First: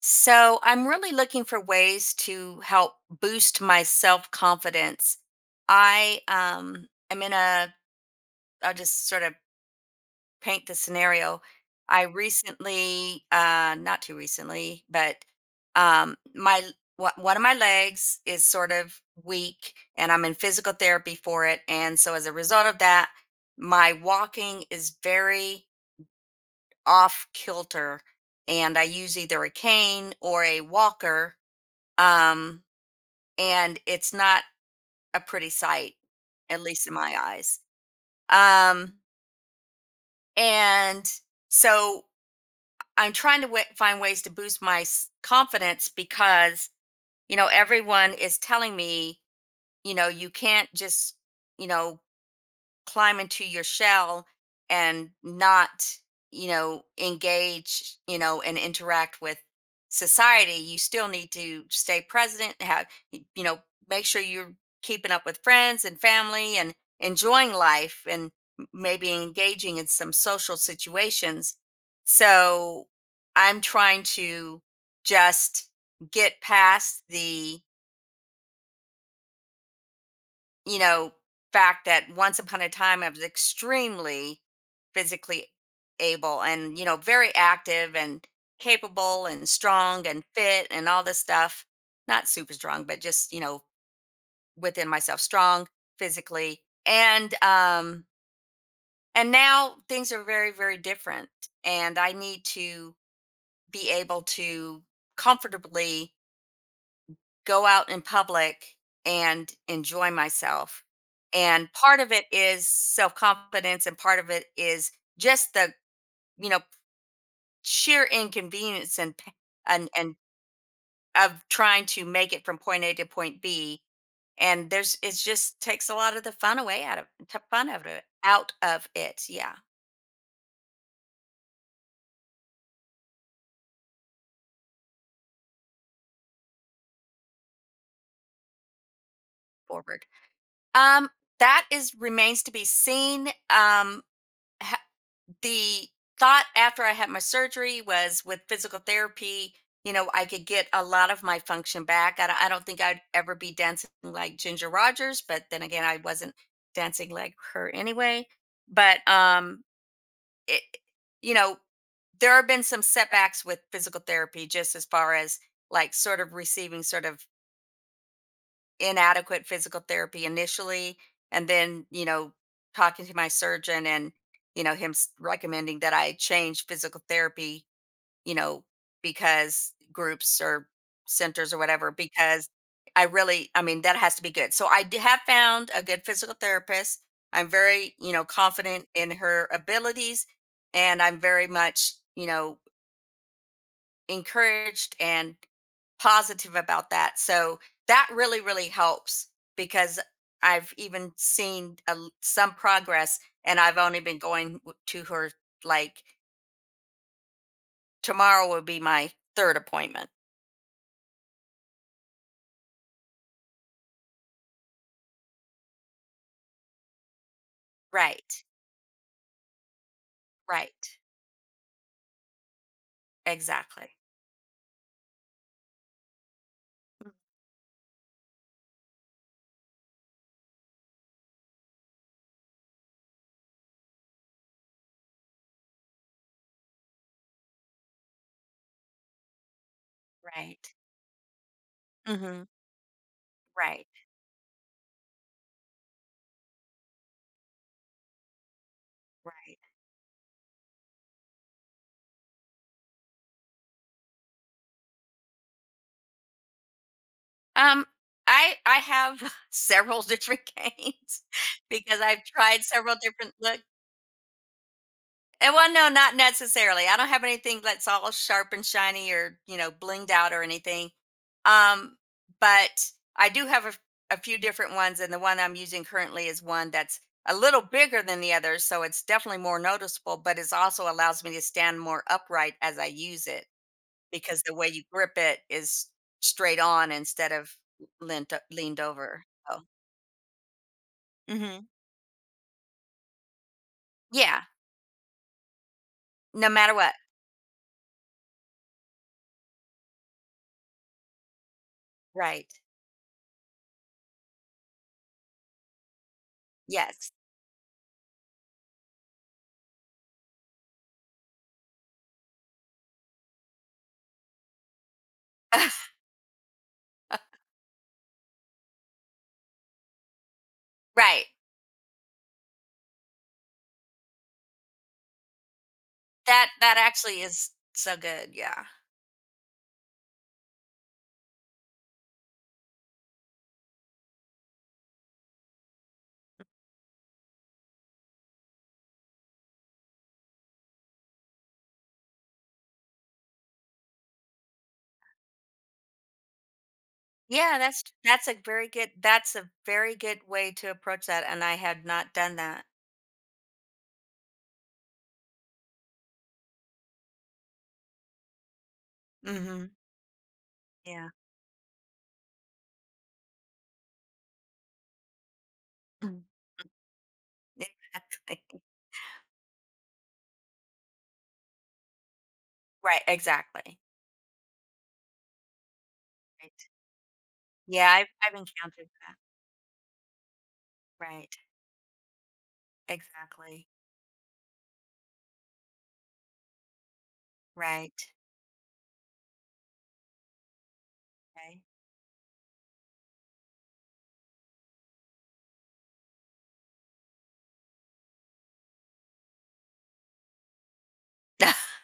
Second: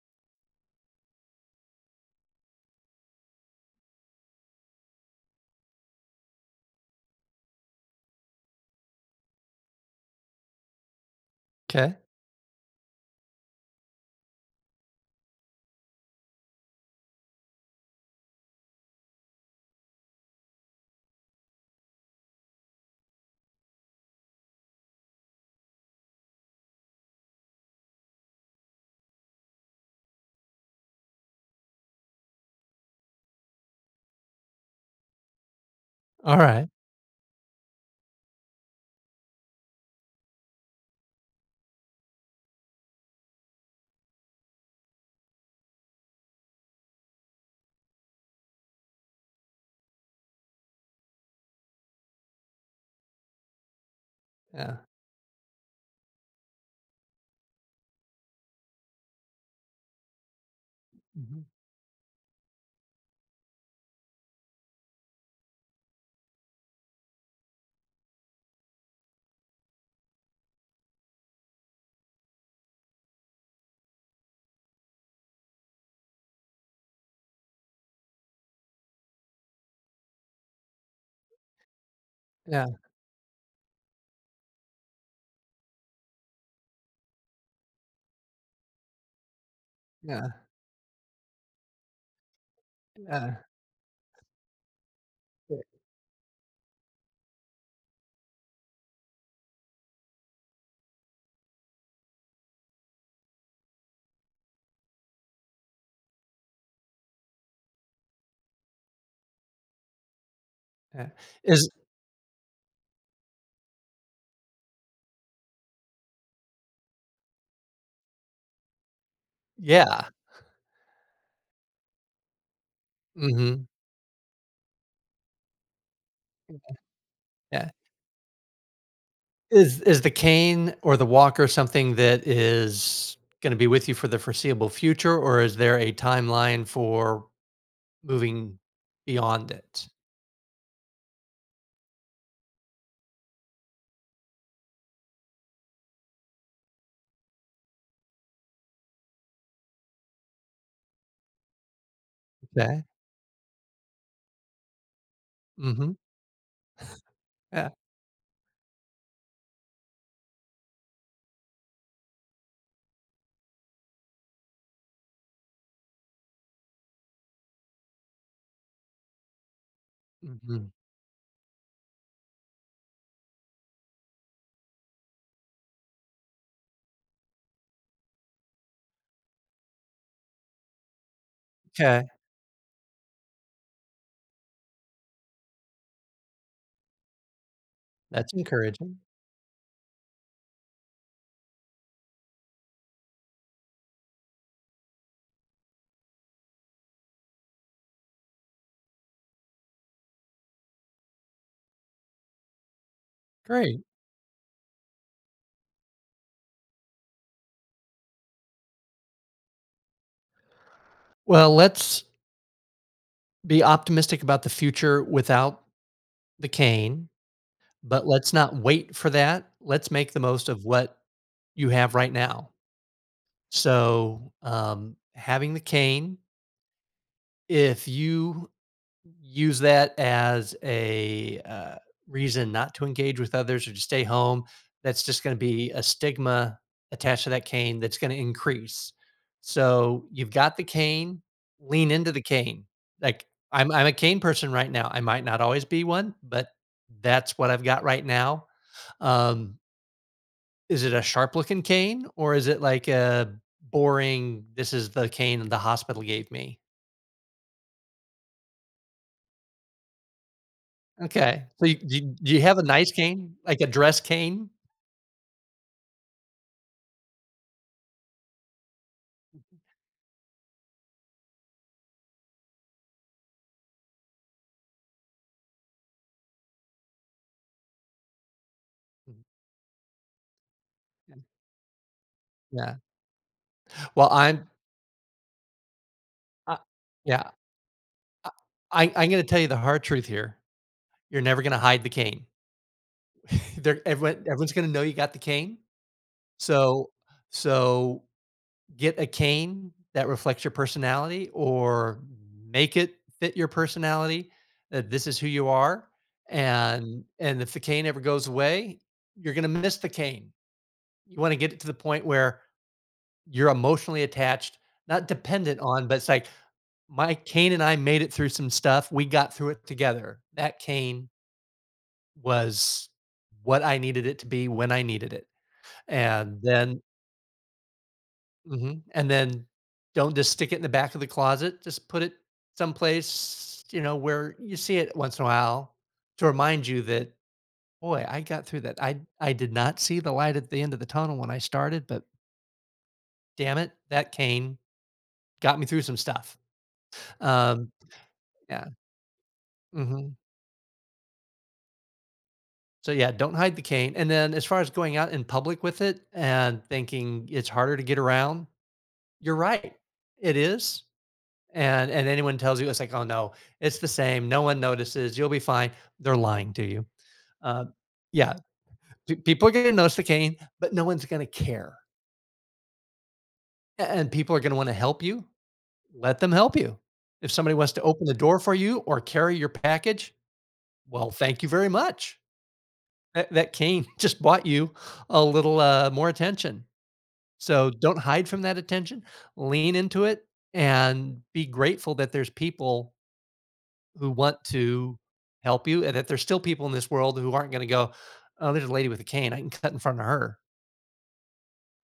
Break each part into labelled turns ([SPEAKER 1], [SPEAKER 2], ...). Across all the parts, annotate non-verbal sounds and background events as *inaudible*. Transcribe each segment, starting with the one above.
[SPEAKER 1] So I'm really looking for ways to help boost my self confidence. I am in a I'll just sort of paint the scenario.
[SPEAKER 2] 'Kay.
[SPEAKER 1] I recently not too recently, but my one one of my legs is sort of weak, and I'm in physical therapy for it. And so as a result of that my walking is very off kilter, and I use either a cane or a walker. Um, and it's not a pretty sight, at
[SPEAKER 2] Alright.
[SPEAKER 1] least in my eyes. Um, and so I'm trying to find ways to boost my confidence, because, everyone is telling me, you can't just, you know, climb into your shell
[SPEAKER 2] Yeah.
[SPEAKER 1] and not, engage, and interact with society. You still need
[SPEAKER 2] Mhm.
[SPEAKER 1] to stay present, have, y- you know make sure you're keeping up with friends and family and enjoying life, and maybe engaging in some social situations. So I'm trying to just get past the, you know, fact that once upon
[SPEAKER 2] Yeah,
[SPEAKER 1] a time I was extremely physically able and, you know, very active and capable and strong and
[SPEAKER 2] yeah,
[SPEAKER 1] fit and all this stuff. Not super strong, but just,
[SPEAKER 2] yeah,
[SPEAKER 1] you know, within myself,
[SPEAKER 2] yeah,
[SPEAKER 1] strong physically. And um and now things are very, very different. And I need to be able to comfortably go out in public and enjoy myself.
[SPEAKER 2] yeah. Is
[SPEAKER 1] And part of it is self-confidence, and part of it is just the, you know, sheer inconvenience and pa- and
[SPEAKER 2] Yeah.
[SPEAKER 1] and of trying to make it from point A to point
[SPEAKER 2] Mhm.
[SPEAKER 1] B. And there's, it just takes a lot of the fun away, out of t- fun
[SPEAKER 2] Yeah.
[SPEAKER 1] out of it out of it. Yeah.
[SPEAKER 2] Is the cane or the walker something that is gonna be with you for the foreseeable future, or is there a timeline for moving beyond it?
[SPEAKER 1] Forward. Um, that is, remains to be seen. H- the thought after I had my surgery was, with physical therapy, you know, I could get a lot of my function back. I don't think
[SPEAKER 2] Okay.
[SPEAKER 1] I'd ever be dancing like Ginger Rogers, but then again,
[SPEAKER 2] Mhm.
[SPEAKER 1] I wasn't dancing like her
[SPEAKER 2] Yeah.
[SPEAKER 1] anyway. But it, you know, there have been some setbacks with physical therapy, just as far as, like, sort of receiving sort of inadequate physical therapy
[SPEAKER 2] Mhm.
[SPEAKER 1] initially, and then, you know, talking to my surgeon and, you know, recommending that I change physical therapy, you know, because groups or centers or whatever.
[SPEAKER 2] 'Kay.
[SPEAKER 1] Because I really, I mean, that has to be good. So I have found a good physical therapist. I'm very, you know,
[SPEAKER 2] That's
[SPEAKER 1] confident
[SPEAKER 2] encouraging.
[SPEAKER 1] in her abilities, and I'm very much, you know, encouraged and positive about that. So that really, really helps, because I've even seen a l some progress, and I've
[SPEAKER 2] Great.
[SPEAKER 1] only been going w to her, like, tomorrow will be my 3rd appointment.
[SPEAKER 2] Well, let's be optimistic about the future without the cane. But let's
[SPEAKER 1] Right,
[SPEAKER 2] not wait for that. Let's make the most of what
[SPEAKER 1] right.
[SPEAKER 2] you have right now.
[SPEAKER 1] Exactly.
[SPEAKER 2] So, having the cane, if you use that as a reason not to engage with others or to stay home, that's just going to be a stigma attached to that cane that's going to increase. So, you've got the
[SPEAKER 1] Right.
[SPEAKER 2] cane, lean into the
[SPEAKER 1] Mhm.
[SPEAKER 2] cane. Like, I'm
[SPEAKER 1] Right,
[SPEAKER 2] a cane person right now. I might not always be one, but that's what I've got right now.
[SPEAKER 1] right.
[SPEAKER 2] Um, Is it a sharp looking cane or is it like a boring, "This is the cane the hospital gave me"?
[SPEAKER 1] Um, I have *laughs* several different *laughs* games,
[SPEAKER 2] Okay. So you do you
[SPEAKER 1] because I've
[SPEAKER 2] do you have a
[SPEAKER 1] tried
[SPEAKER 2] nice
[SPEAKER 1] several different
[SPEAKER 2] cane? Like
[SPEAKER 1] looks.
[SPEAKER 2] a dress cane?
[SPEAKER 1] And, well, no, not necessarily. I don't have anything that's all sharp and shiny or, you know, blinged out or anything. Um, but I do have a few different ones, and the one I'm using currently is one that's a little bigger than the others, so it's
[SPEAKER 2] Mm,
[SPEAKER 1] definitely more noticeable, but it also
[SPEAKER 2] yeah.
[SPEAKER 1] allows me to stand more upright
[SPEAKER 2] Yeah.
[SPEAKER 1] as I use it,
[SPEAKER 2] Well,
[SPEAKER 1] because the way you grip it is
[SPEAKER 2] uh,
[SPEAKER 1] straight on
[SPEAKER 2] yeah,
[SPEAKER 1] instead of
[SPEAKER 2] i
[SPEAKER 1] leaned
[SPEAKER 2] I I'm gonna
[SPEAKER 1] over.
[SPEAKER 2] tell you the
[SPEAKER 1] So,
[SPEAKER 2] hard truth here. You're never gonna
[SPEAKER 1] hmm,
[SPEAKER 2] hide the cane. *laughs* They're everyone
[SPEAKER 1] yeah,
[SPEAKER 2] everyone's gonna know you got the cane.
[SPEAKER 1] no matter
[SPEAKER 2] So
[SPEAKER 1] what.
[SPEAKER 2] so get a cane that reflects your personality or
[SPEAKER 1] Right.
[SPEAKER 2] make it fit your personality, that this is who you are, and
[SPEAKER 1] Yes.
[SPEAKER 2] if the cane ever goes away, you're going to miss the cane. You want to get it to the point where you're emotionally attached, not dependent on,
[SPEAKER 1] *laughs*
[SPEAKER 2] but it's like my cane and I made it through some stuff. We got through it together. That cane
[SPEAKER 1] Right.
[SPEAKER 2] was what I needed it to be when I needed it. And
[SPEAKER 1] That that
[SPEAKER 2] then
[SPEAKER 1] actually is so good, yeah.
[SPEAKER 2] mhm, and then don't just stick it in the back of the closet, just put it someplace, you know, where you see it once in a while to remind you that, "Boy, I got through that. I did not see the light at the end of the tunnel when I started, but damn it, that cane got me through some stuff."
[SPEAKER 1] Yeah,
[SPEAKER 2] Um,
[SPEAKER 1] that's
[SPEAKER 2] yeah,
[SPEAKER 1] that's a very
[SPEAKER 2] mhm.
[SPEAKER 1] good way to approach that, and I had not done that.
[SPEAKER 2] So, yeah, don't hide the cane, and then as far as going out in public with it and thinking it's harder to get around, you're
[SPEAKER 1] Mhm.
[SPEAKER 2] right. It is.
[SPEAKER 1] Yeah.
[SPEAKER 2] And anyone tells you it's like, oh no, it's the same, no one notices, you'll be fine, they're
[SPEAKER 1] Mm.
[SPEAKER 2] lying to you. uh, yeah,
[SPEAKER 1] Exactly. *laughs*
[SPEAKER 2] people are going to notice the cane, but no one's going to care.
[SPEAKER 1] Right, exactly.
[SPEAKER 2] And people are going to want to help you, let them help
[SPEAKER 1] Right.
[SPEAKER 2] you. If somebody wants to
[SPEAKER 1] Yeah,
[SPEAKER 2] open the
[SPEAKER 1] I've
[SPEAKER 2] door for you
[SPEAKER 1] encountered
[SPEAKER 2] or
[SPEAKER 1] that.
[SPEAKER 2] carry your package, well,
[SPEAKER 1] Right.
[SPEAKER 2] thank you very much. That
[SPEAKER 1] Exactly.
[SPEAKER 2] cane *laughs* just bought you a little more attention, so don't
[SPEAKER 1] Right.
[SPEAKER 2] hide from that attention, lean into it, and be
[SPEAKER 1] Right.
[SPEAKER 2] grateful that there's people who want to help you, and that there's still people in this world who aren't gonna go, "Oh, there's a lady with a cane, I can cut in front of her."
[SPEAKER 1] *laughs*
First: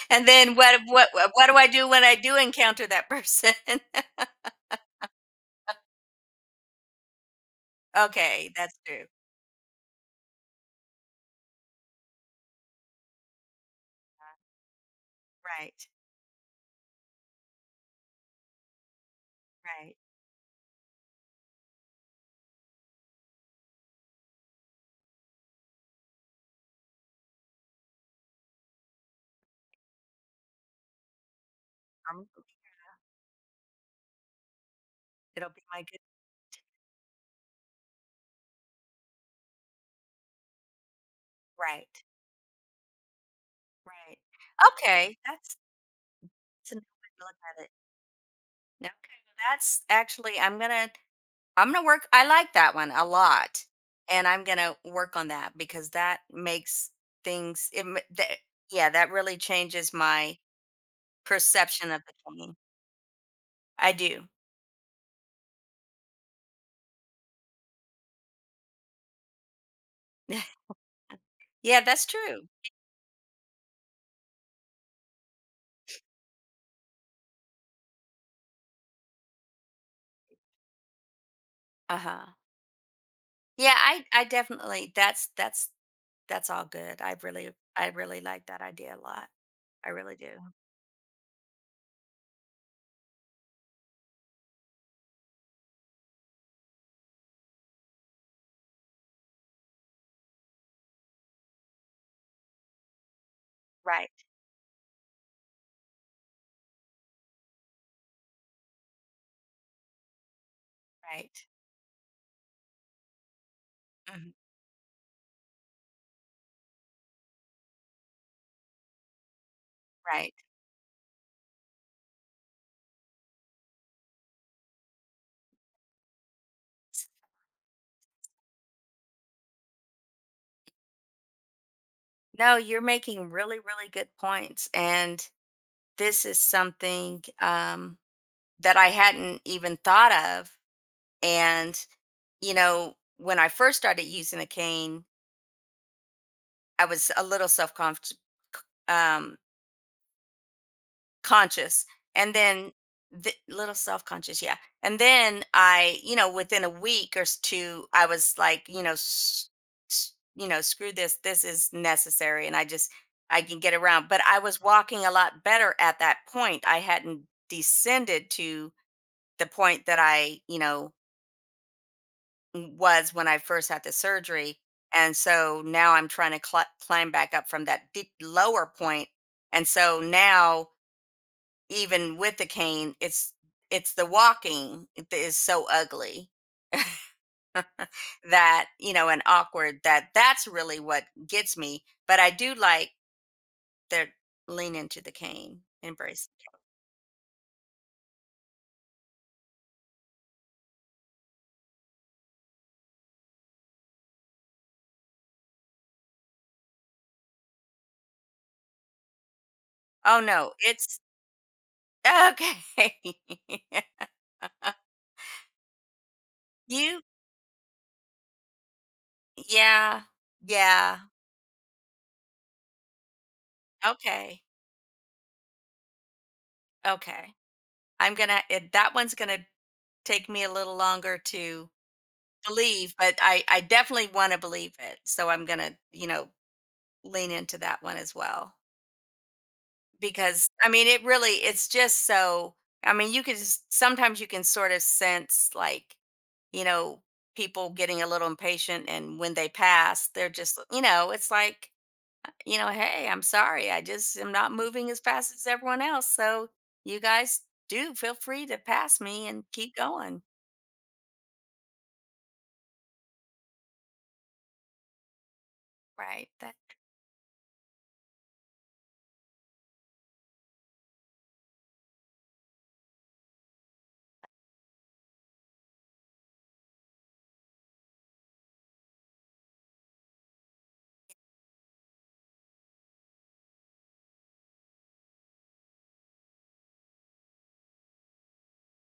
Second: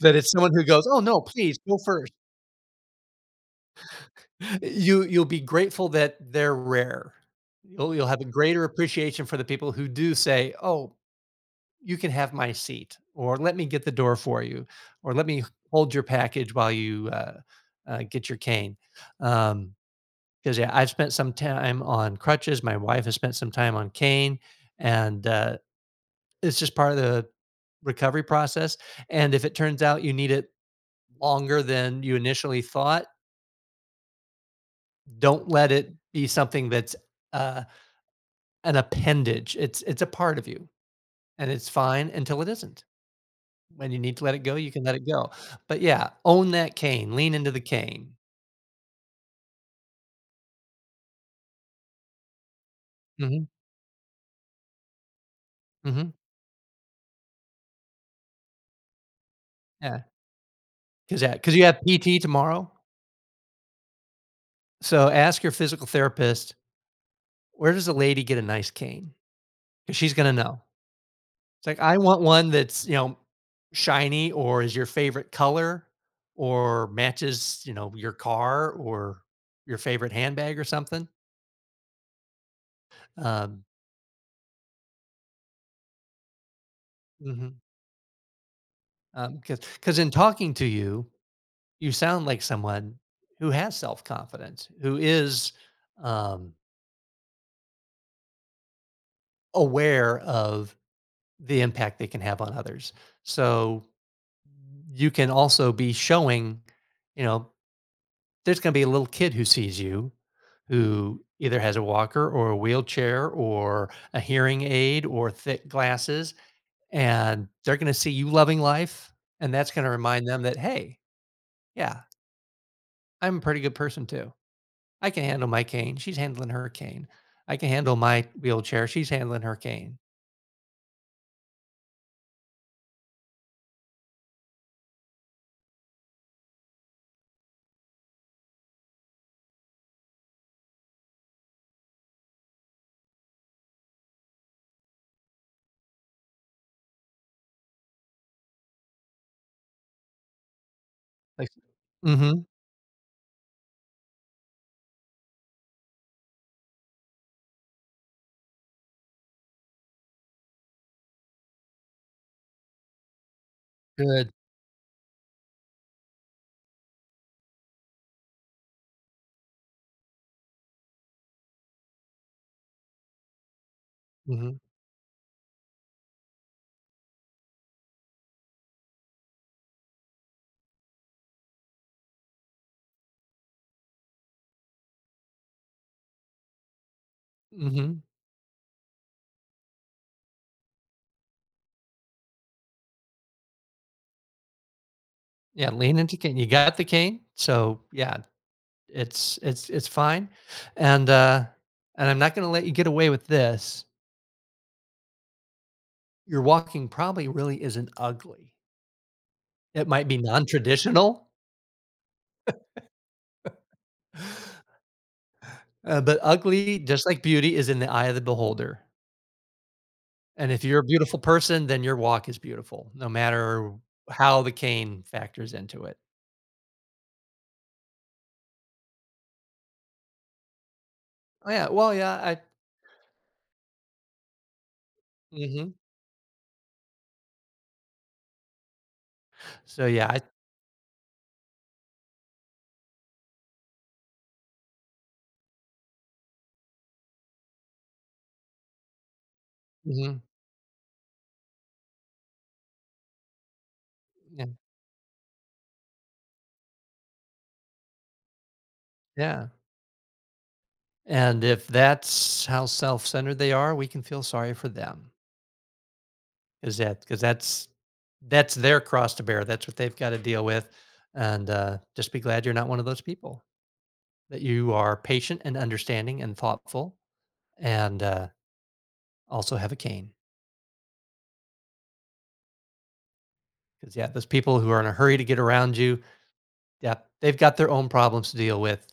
[SPEAKER 2] That
[SPEAKER 1] And
[SPEAKER 2] it's someone
[SPEAKER 1] then
[SPEAKER 2] who goes, "Oh, no,
[SPEAKER 1] what do
[SPEAKER 2] please
[SPEAKER 1] I
[SPEAKER 2] go
[SPEAKER 1] do when
[SPEAKER 2] first."
[SPEAKER 1] I do encounter that person? *laughs*
[SPEAKER 2] You'll be grateful that they're rare. You'll have a
[SPEAKER 1] Okay,
[SPEAKER 2] greater
[SPEAKER 1] that's true.
[SPEAKER 2] appreciation for the people who do say, "Oh, you can have my seat," or "Let me get the door for you," or "Let me
[SPEAKER 1] Right,
[SPEAKER 2] hold your package while you, get your cane." Um,
[SPEAKER 1] right.
[SPEAKER 2] Because yeah, I've spent some time on crutches, my wife has spent some time on cane, and, uh, it's just part of the recovery process, and if it turns out you need it longer than you
[SPEAKER 1] Um,
[SPEAKER 2] initially thought, don't
[SPEAKER 1] it'll be
[SPEAKER 2] let
[SPEAKER 1] my
[SPEAKER 2] it
[SPEAKER 1] good.
[SPEAKER 2] be something that's, uh, an appendage. It's a part of you, and it's
[SPEAKER 1] Right,
[SPEAKER 2] fine until it isn't. When you need
[SPEAKER 1] right.
[SPEAKER 2] to let it go, you can let it
[SPEAKER 1] Okay,
[SPEAKER 2] go.
[SPEAKER 1] that's,
[SPEAKER 2] But yeah, own
[SPEAKER 1] it's
[SPEAKER 2] that
[SPEAKER 1] a new way
[SPEAKER 2] cane,
[SPEAKER 1] to
[SPEAKER 2] lean
[SPEAKER 1] look
[SPEAKER 2] into the
[SPEAKER 1] at it.
[SPEAKER 2] cane.
[SPEAKER 1] No, okay, well, that's actually, I'm gonna work I like that one a
[SPEAKER 2] Mhm,
[SPEAKER 1] lot, and I'm gonna work on that, because
[SPEAKER 2] mhm,
[SPEAKER 1] that makes things it ma that yeah, that really changes
[SPEAKER 2] yeah,
[SPEAKER 1] my
[SPEAKER 2] yeah, 'cause you have
[SPEAKER 1] perception of the
[SPEAKER 2] PT
[SPEAKER 1] game.
[SPEAKER 2] tomorrow,
[SPEAKER 1] I do.
[SPEAKER 2] so ask your physical therapist, "Where does a lady get a nice cane, because she's gonna know.
[SPEAKER 1] *laughs*
[SPEAKER 2] It's like,
[SPEAKER 1] Yeah,
[SPEAKER 2] I
[SPEAKER 1] that's
[SPEAKER 2] want
[SPEAKER 1] true.
[SPEAKER 2] one that's, you know, shiny or is your favorite color or matches, you know, your car or your favorite handbag or something.
[SPEAKER 1] Uh-huh.
[SPEAKER 2] Um,
[SPEAKER 1] Yeah, I definitely, that's all good.
[SPEAKER 2] because
[SPEAKER 1] I really like that idea a lot.
[SPEAKER 2] 'cause
[SPEAKER 1] I
[SPEAKER 2] 'cause in
[SPEAKER 1] really do.
[SPEAKER 2] talking to you, you sound like someone who has self-confidence, who is, um, aware of the impact they can have on others. So,
[SPEAKER 1] Right,
[SPEAKER 2] you can also be showing, you know, there's going to be a little kid who sees you who
[SPEAKER 1] right.
[SPEAKER 2] either has a walker or a wheelchair or a
[SPEAKER 1] Mhm,
[SPEAKER 2] hearing aid or thick glasses, and they're going to see you loving life, and that's going to remind
[SPEAKER 1] right.
[SPEAKER 2] them that, hey, yeah, I'm a pretty good person too. I can handle my cane, she's handling her cane. I can handle my wheelchair, she's handling her cane.
[SPEAKER 1] No, you're making really, really good points, and this is something, that I hadn't even thought of. And, you know, when I first started using a cane, I was a little self, um,
[SPEAKER 2] Like
[SPEAKER 1] conscious. And
[SPEAKER 2] mm-hmm.
[SPEAKER 1] then, little self conscious, yeah. And then I, you know, within a week or two, I was like, you know, you know, screw this. This is necessary. And I just, I can get around. But
[SPEAKER 2] Good.
[SPEAKER 1] I was walking a lot better at that point. I hadn't descended to the point that I, you know, was when I first had the
[SPEAKER 2] Mm-hmm.
[SPEAKER 1] surgery. And so now I'm trying to climb back up from that deep lower point. And so now, even with the cane, it's the walking that is so ugly,
[SPEAKER 2] Mm-hmm.
[SPEAKER 1] that, you know, and awkward, that that's really what gets me. But I do like the lean into the cane,
[SPEAKER 2] Yeah, lean into
[SPEAKER 1] embrace.
[SPEAKER 2] cane, you got the cane, so yeah. It's fine, and, uh, and I'm not gonna let you get away with this. Your walking probably really isn't ugly. It might be
[SPEAKER 1] Oh no, it's
[SPEAKER 2] non-traditional,
[SPEAKER 1] okay. *laughs*
[SPEAKER 2] but ugly,
[SPEAKER 1] you,
[SPEAKER 2] just like beauty, is in the eye of the beholder,
[SPEAKER 1] yeah,
[SPEAKER 2] and if you're a
[SPEAKER 1] yeah,
[SPEAKER 2] beautiful person, then your walk is beautiful, no matter how
[SPEAKER 1] okay.
[SPEAKER 2] the cane factors into it.
[SPEAKER 1] Okay. That one's gonna take me a little longer
[SPEAKER 2] Oh, yeah.
[SPEAKER 1] to
[SPEAKER 2] Well, yeah, I
[SPEAKER 1] believe, but I definitely want to believe it. So I'm
[SPEAKER 2] mhm.
[SPEAKER 1] gonna, you know, lean into that one as well,
[SPEAKER 2] So, yeah, I
[SPEAKER 1] because I mean it really, it's just so, I mean you could just sometimes, you can sort of sense, like, you know, people getting a little impatient, and when they pass,
[SPEAKER 2] mhm,
[SPEAKER 1] they're just, you know, it's like, you know, hey, I'm sorry. I just am
[SPEAKER 2] yeah,
[SPEAKER 1] not moving as fast as everyone else. So you guys do feel free to pass me and
[SPEAKER 2] yeah,
[SPEAKER 1] keep going.
[SPEAKER 2] and if that's how self-centered they are, we can feel sorry for them.
[SPEAKER 1] Right. That,
[SPEAKER 2] Is that Because that's their cross to bear. That's what they've got to deal with, and just be glad you're not one of those people. That you are patient and understanding and thoughtful, and also have a cane. Because yeah, those people who are in a hurry to get around you, yeah, they've got their own problems to deal with,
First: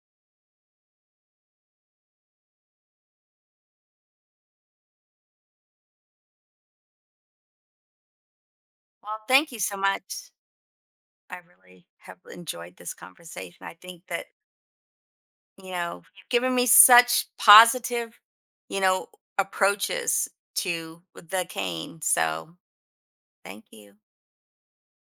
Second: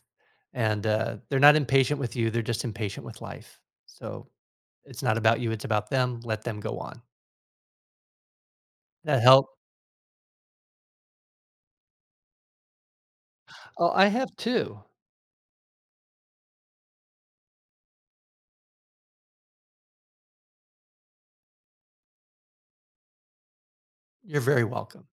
[SPEAKER 2] and they're not impatient with you. They're just impatient with life. So it's not about you. It's about them. Let them go on.
[SPEAKER 1] well,
[SPEAKER 2] That help.
[SPEAKER 1] thank you so much. I really have enjoyed this conversation. I
[SPEAKER 2] Oh,
[SPEAKER 1] think
[SPEAKER 2] I
[SPEAKER 1] that,
[SPEAKER 2] have two.
[SPEAKER 1] you know, you've given me such positive, you know, approaches to the cane. So thank you.
[SPEAKER 2] You're very welcome.